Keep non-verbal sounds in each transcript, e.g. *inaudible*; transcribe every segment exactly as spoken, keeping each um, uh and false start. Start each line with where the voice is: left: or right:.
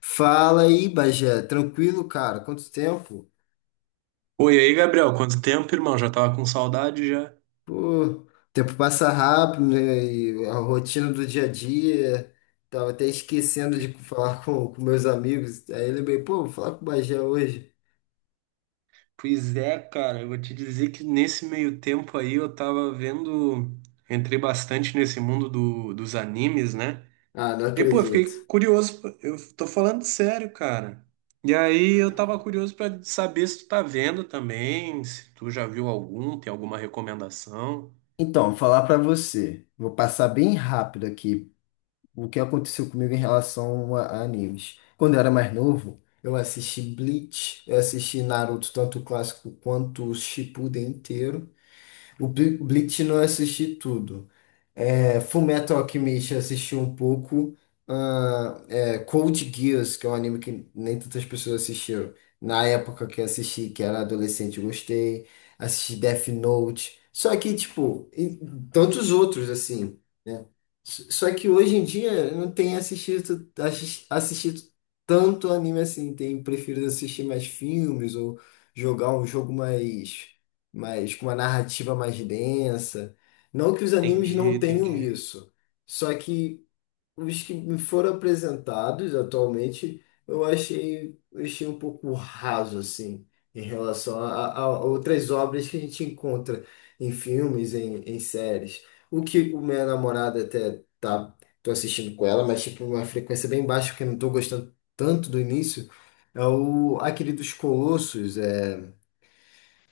left: Fala aí, Bagé. Tranquilo, cara? Quanto tempo?
right: Oi, e aí, Gabriel, quanto tempo, irmão? Já tava com saudade já.
left: Pô, o tempo passa rápido, né? E a rotina do dia a dia. Tava até esquecendo
right: P-
left: de falar com, com meus amigos. Aí lembrei, pô, vou falar com o Bagé hoje.
right: Pois é, cara, eu vou te dizer que nesse meio tempo aí eu tava vendo, entrei bastante nesse mundo do, dos animes, né?
left: Ah, não
right: E pô, eu
left: acredito.
right: fiquei curioso, pô, eu tô falando sério, cara. E aí eu tava curioso pra saber se tu tá vendo também, se tu já viu algum, tem alguma recomendação.
left: Então, vou falar pra você. Vou passar bem rápido aqui o que aconteceu comigo em relação a, a animes. Quando eu era mais novo, eu assisti Bleach, eu assisti Naruto, tanto o clássico quanto o Shippuden inteiro. O Bli- Bleach não assisti tudo. É, Fullmetal Alchemist eu assisti um pouco. Ah, é, Code Geass, que é um anime que nem tantas pessoas assistiram. Na época que eu assisti, que era adolescente, eu gostei. Assisti Death Note. Só que, tipo, e tantos outros, assim, né? S- Só que hoje em dia eu não tenho assistido, assis- assistido tanto anime assim. Tenho preferido assistir mais filmes ou jogar um jogo mais, mais com uma narrativa mais densa. Não que os animes
right: Entendi,
left: não tenham
right: entendi.
left: isso, só que os que me foram apresentados atualmente, eu achei, eu achei um pouco raso, assim, em relação a, a- a outras obras que a gente encontra em filmes, em, em séries. O que o minha namorada até tá, tô assistindo com ela, mas tipo uma frequência bem baixa, porque eu não tô gostando tanto do início, é o aquele dos Colossos, é,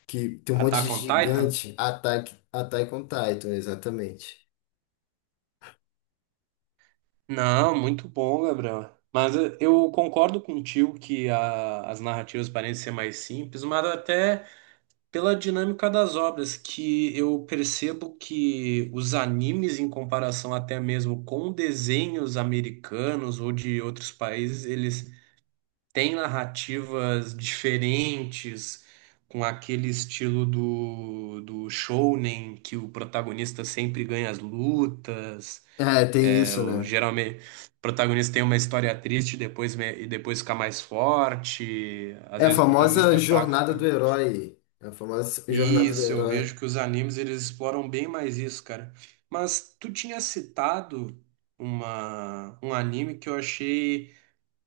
left: que tem um monte de
right: Attack on Titan?
left: gigante, Attack, Attack on Titan, exatamente.
right: Não, muito bom, Gabriel. Mas eh, eu concordo contigo que a- as narrativas parecem ser mais simples, mas até pela dinâmica das obras, que eu percebo que os animes, em comparação até mesmo com desenhos americanos ou de outros países, eles têm narrativas diferentes, com aquele estilo do, do shounen, que o protagonista sempre ganha as lutas.
left: É, tem
right: É,
left: isso,
right: o,
left: né?
right: geralmente, o protagonista tem uma história triste e depois, me- e depois fica mais forte. Às
left: É a
right: vezes o protagonista
left: famosa
right: é fraco,
left: jornada
right: fica.
left: do herói. É a famosa jornada do
right: Isso, eu
left: herói.
right: vejo que os animes eles exploram bem mais isso, cara. Mas tu tinha citado uma, um anime que eu achei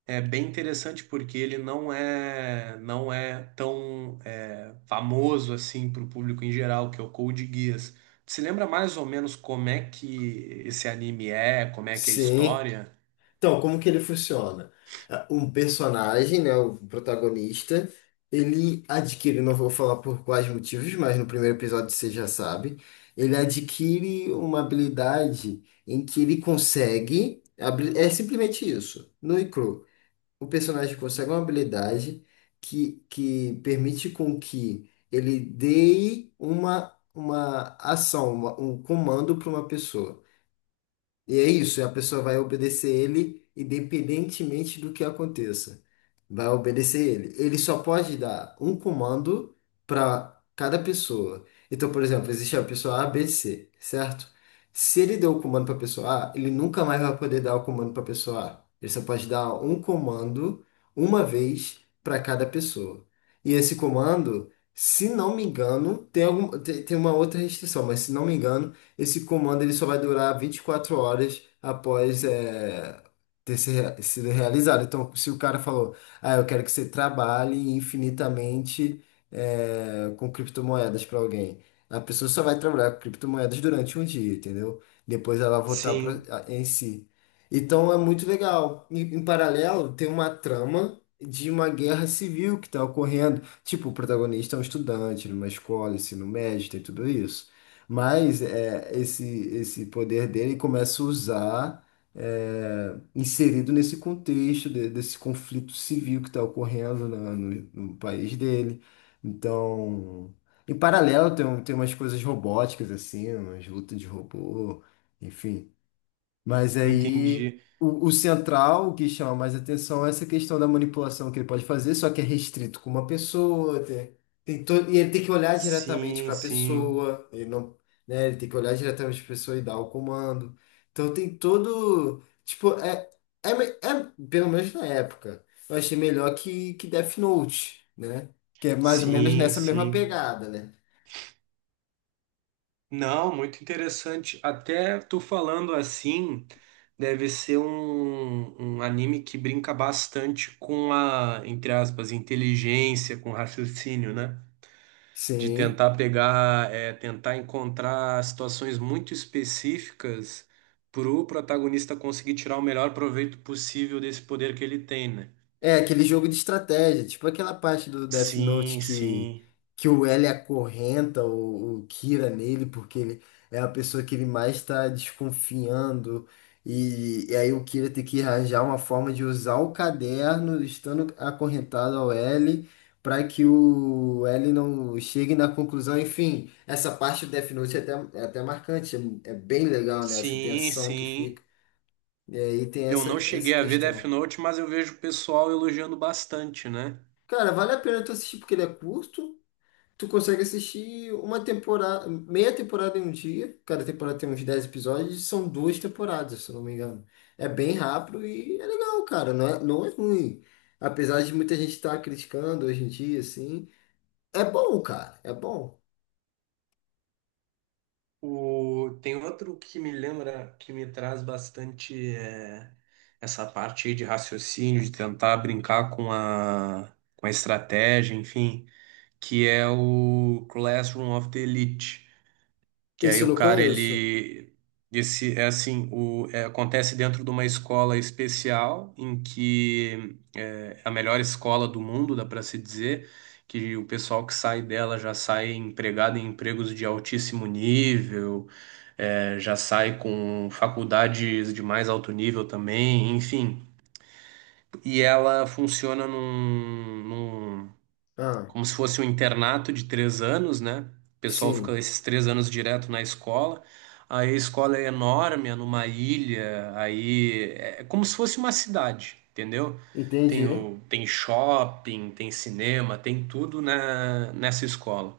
right: é, bem interessante porque ele não é não é tão é, famoso assim para o público em geral, que é o Code Geass. Tu se lembra mais ou menos como é que esse anime é, como é que é a
left: Sim.
right: história?
left: Então, como que ele funciona? Ah, um personagem, né, o protagonista, ele adquire, não vou falar por quais motivos, mas no primeiro episódio você já sabe, ele adquire uma habilidade em que ele consegue, abrir. É simplesmente isso, no e cru. O personagem consegue uma habilidade que, que permite com que ele dê uma, uma ação, uma- um comando para uma pessoa. E é isso, a pessoa vai obedecer ele independentemente do que aconteça. Vai obedecer ele. Ele só pode dar um comando para cada pessoa. Então, por exemplo, existe a pessoa A B C, certo? Se ele deu o comando para a pessoa A, ele nunca mais vai poder dar o comando para a pessoa A. Ele só pode dar um comando uma vez para cada pessoa. E esse comando, se não me engano, tem, algum, tem, tem uma outra restrição, mas se não me engano, esse comando ele só vai durar vinte e quatro horas após é, ter se rea- sido realizado. Então, se o cara falou, ah, eu quero que você trabalhe infinitamente é, com criptomoedas para alguém, a pessoa só vai trabalhar com criptomoedas durante um dia, entendeu? Depois ela voltar pra,
right: Sim,
left: a- em si. Então é muito legal. Em, em paralelo, tem uma trama de uma guerra civil que está ocorrendo. Tipo, o protagonista é um estudante numa escola, ensino médio, tem tudo isso. Mas é, esse, esse poder dele começa a usar, é, inserido nesse contexto de- desse conflito civil que está ocorrendo na- no, no país dele. Então, em paralelo, tem, um- tem umas coisas robóticas, assim, umas lutas de robô, enfim. Mas aí
right: entendi.
left: o, o central, o que chama mais atenção é essa questão da manipulação que ele pode fazer, só que é restrito com uma pessoa, tem, tem to- e ele tem que olhar diretamente
right: Sim,
left: para a
right: sim,
left: pessoa, ele não, né, ele tem que olhar diretamente para a pessoa e dar o comando. Então tem todo, tipo, é, é, me- é pelo menos na época, eu achei melhor que, que Death Note, né? Que é mais ou menos
right: sim,
left: nessa mesma
right: sim.
left: pegada, né?
right: Não, muito interessante. Até tu falando assim, deve ser um, um anime que brinca bastante com a, entre aspas, inteligência, com raciocínio, né? De
left: Sim.
right: tentar pegar, é, tentar encontrar situações muito específicas pro protagonista conseguir tirar o melhor proveito possível desse poder que ele tem, né?
left: É, aquele jogo de estratégia, tipo aquela parte do Death Note
right: Sim,
left: que,
right: sim.
left: que o L acorrenta o, o Kira nele, porque ele é a pessoa que ele mais está desconfiando, e, e aí o Kira tem que arranjar uma forma de usar o caderno, estando acorrentado ao L, para que o L não chegue na conclusão. Enfim, essa parte do Death Note é até, é até marcante, é, é bem legal, né? Essa
right: Sim,
left: tensão que fica.
right: sim.
left: E aí tem
right: Eu
left: essa,
right: não
left: essa
right: cheguei a ver Death
left: questão.
right: Note, mas eu vejo o pessoal elogiando bastante, né?
left: Cara, vale a pena tu assistir porque ele é curto. Tu consegue assistir uma temporada, meia temporada em um dia. Cada temporada tem uns dez episódios, são duas temporadas, se eu não me engano. É bem rápido e é legal, cara. Não é, não é ruim. Apesar de muita gente estar criticando hoje em dia, assim. É bom, cara. É bom.
right: O... Tem outro que me lembra, que me traz bastante é, essa parte aí de raciocínio, de tentar brincar com a, com a, estratégia, enfim, que é o Classroom of the Elite. Que aí
left: Esse eu
right: o
left: não
right: cara,
left: conheço.
right: ele. Esse, é assim, o, é, acontece dentro de uma escola especial, em que é a melhor escola do mundo, dá para se dizer, que o pessoal que sai dela já sai empregado em empregos de altíssimo nível, é, já sai com faculdades de mais alto nível também, enfim. E ela funciona num,
left: Ah,
right: como se fosse um internato de três anos, né? O pessoal fica
left: sim.
right: esses três anos direto na escola. Aí a escola é enorme, é numa ilha, aí é é como se fosse uma cidade, entendeu? Tem,
left: Entendi.
right: o, tem shopping, tem cinema, tem tudo na, nessa escola.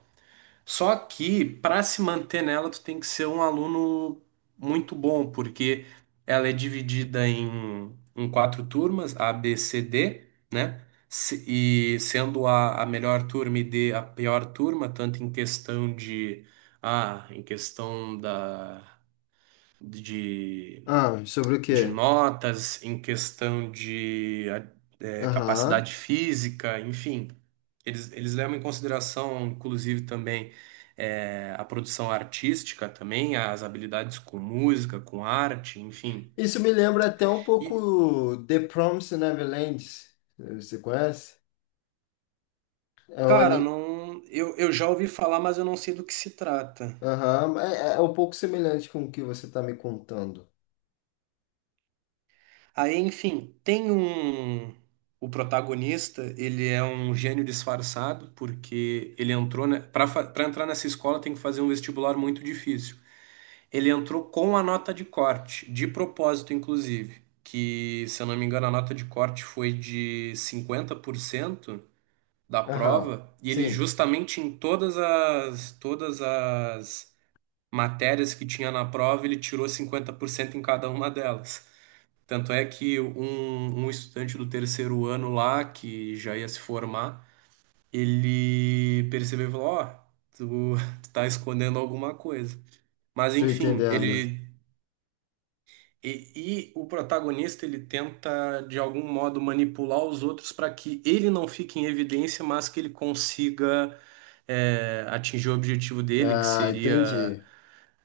right: Só que para se manter nela, tu tem que ser um aluno muito bom, porque ela é dividida em, em quatro turmas, A, B, C, D, né? Se- E sendo a, a melhor turma e D a pior turma, tanto em questão de A, em questão da, de
left: Ah, sobre o
right: de
left: quê?
right: notas, em questão de eh,
left: Aham.
right: capacidade física, enfim. Eles, eles levam em consideração, inclusive, também eh, a produção artística, também as habilidades com música, com arte, enfim.
left: Isso me lembra até um
right: E,
left: pouco The Promised Neverland. Você conhece? É um,
right: cara,
left: ani-
right: não, eu, eu já ouvi falar, mas eu não sei do que se trata.
left: Aham, é, é é um pouco semelhante com o que você está me contando.
right: Aí, enfim, tem um. O protagonista, ele é um gênio disfarçado, porque ele entrou, né, para entrar nessa escola tem que fazer um vestibular muito difícil. Ele entrou com a nota de corte, de propósito, inclusive, que, se eu não me engano, a nota de corte foi de cinquenta por cento da
left: Aham,
right: prova, e ele
left: sim,
right: justamente em todas as todas as matérias que tinha na prova, ele tirou cinquenta por cento em cada uma delas. Tanto é que um, um estudante do terceiro ano lá, que já ia se formar, ele percebeu e falou, ó, tu, *laughs* tu tá escondendo alguma coisa. Mas
left: tô
right: enfim,
left: entendendo.
right: ele. E, e o protagonista ele tenta de algum modo manipular os outros para que ele não fique em evidência, mas que ele consiga é, atingir o objetivo dele, que
left: Ah,
right: seria
left: entendi.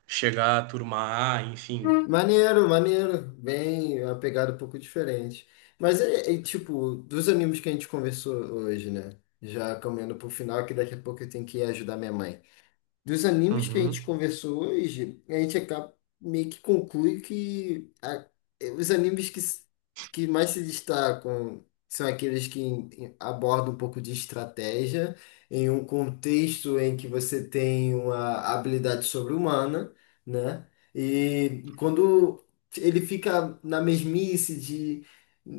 right: chegar à turma A, enfim.
left: Maneiro, maneiro. Bem, é uma pegada um pouco diferente. Mas é, é, tipo, dos animes que a gente conversou hoje, né? Já caminhando pro final, que daqui a pouco eu tenho que ir ajudar minha mãe. Dos animes que a gente
right: Uhum.
left: conversou hoje, a gente acaba, meio que conclui que a- eh, os animes que, s- que mais se destacam são aqueles que em- em- abordam um pouco de estratégia em um contexto em que você tem uma habilidade sobre-humana, né? E quando ele fica na mesmice de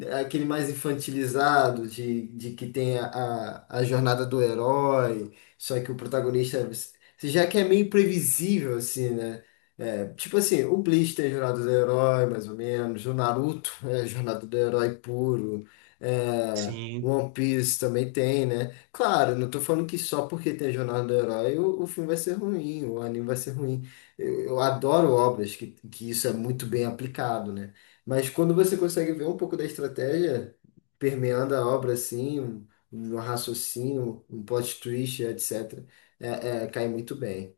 left: eh, aquele mais infantilizado, de, de que tem a, a a jornada do herói, só que o protagonista é já que é meio previsível, assim, né? É, tipo assim, o Bleach tem Jornada do Herói, mais ou menos. O Naruto é Jornada do Herói puro. É,
right: Sim.
left: One Piece também tem, né? Claro, não tô falando que só porque tem Jornada do Herói o, o filme vai ser ruim, o anime vai ser ruim. Eu, eu adoro obras que, que isso é muito bem aplicado, né? Mas quando você consegue ver um pouco da estratégia permeando a obra, assim, um, um raciocínio, um plot twist, et cetera. É, é, cai muito bem.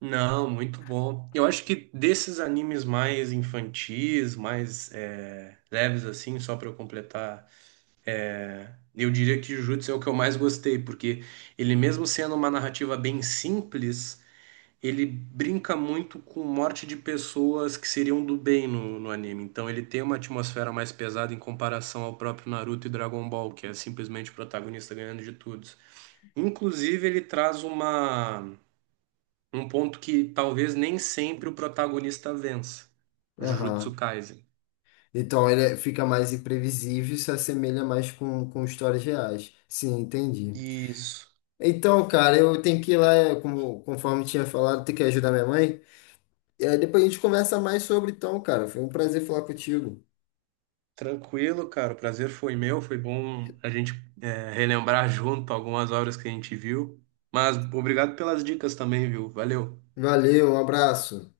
right: Não, muito bom. Eu acho que desses animes mais infantis, mais é, leves assim, só para eu completar, eu diria que Jujutsu é o que eu mais gostei, porque ele mesmo sendo uma narrativa bem simples ele brinca muito com morte de pessoas que seriam do bem no, no anime. Então ele tem uma atmosfera mais pesada em comparação ao próprio Naruto e Dragon Ball, que é simplesmente o protagonista ganhando de todos. Inclusive, ele traz uma, um ponto que talvez nem sempre o protagonista vença, Jujutsu
left: Aham.
right: Kaisen.
left: Então ele é- fica mais imprevisível e se assemelha mais com, com histórias reais. Sim, entendi.
right: Isso.
left: Então, cara, eu tenho que ir lá, é, como, conforme tinha falado, ter que ajudar minha mãe. E aí depois a gente conversa mais sobre, então, cara. Foi um prazer falar contigo.
right: Tranquilo, cara. O prazer foi meu. Foi bom a gente é, relembrar junto algumas obras que a gente viu. Mas obrigado pelas dicas também, viu? Valeu.
left: Valeu, um abraço.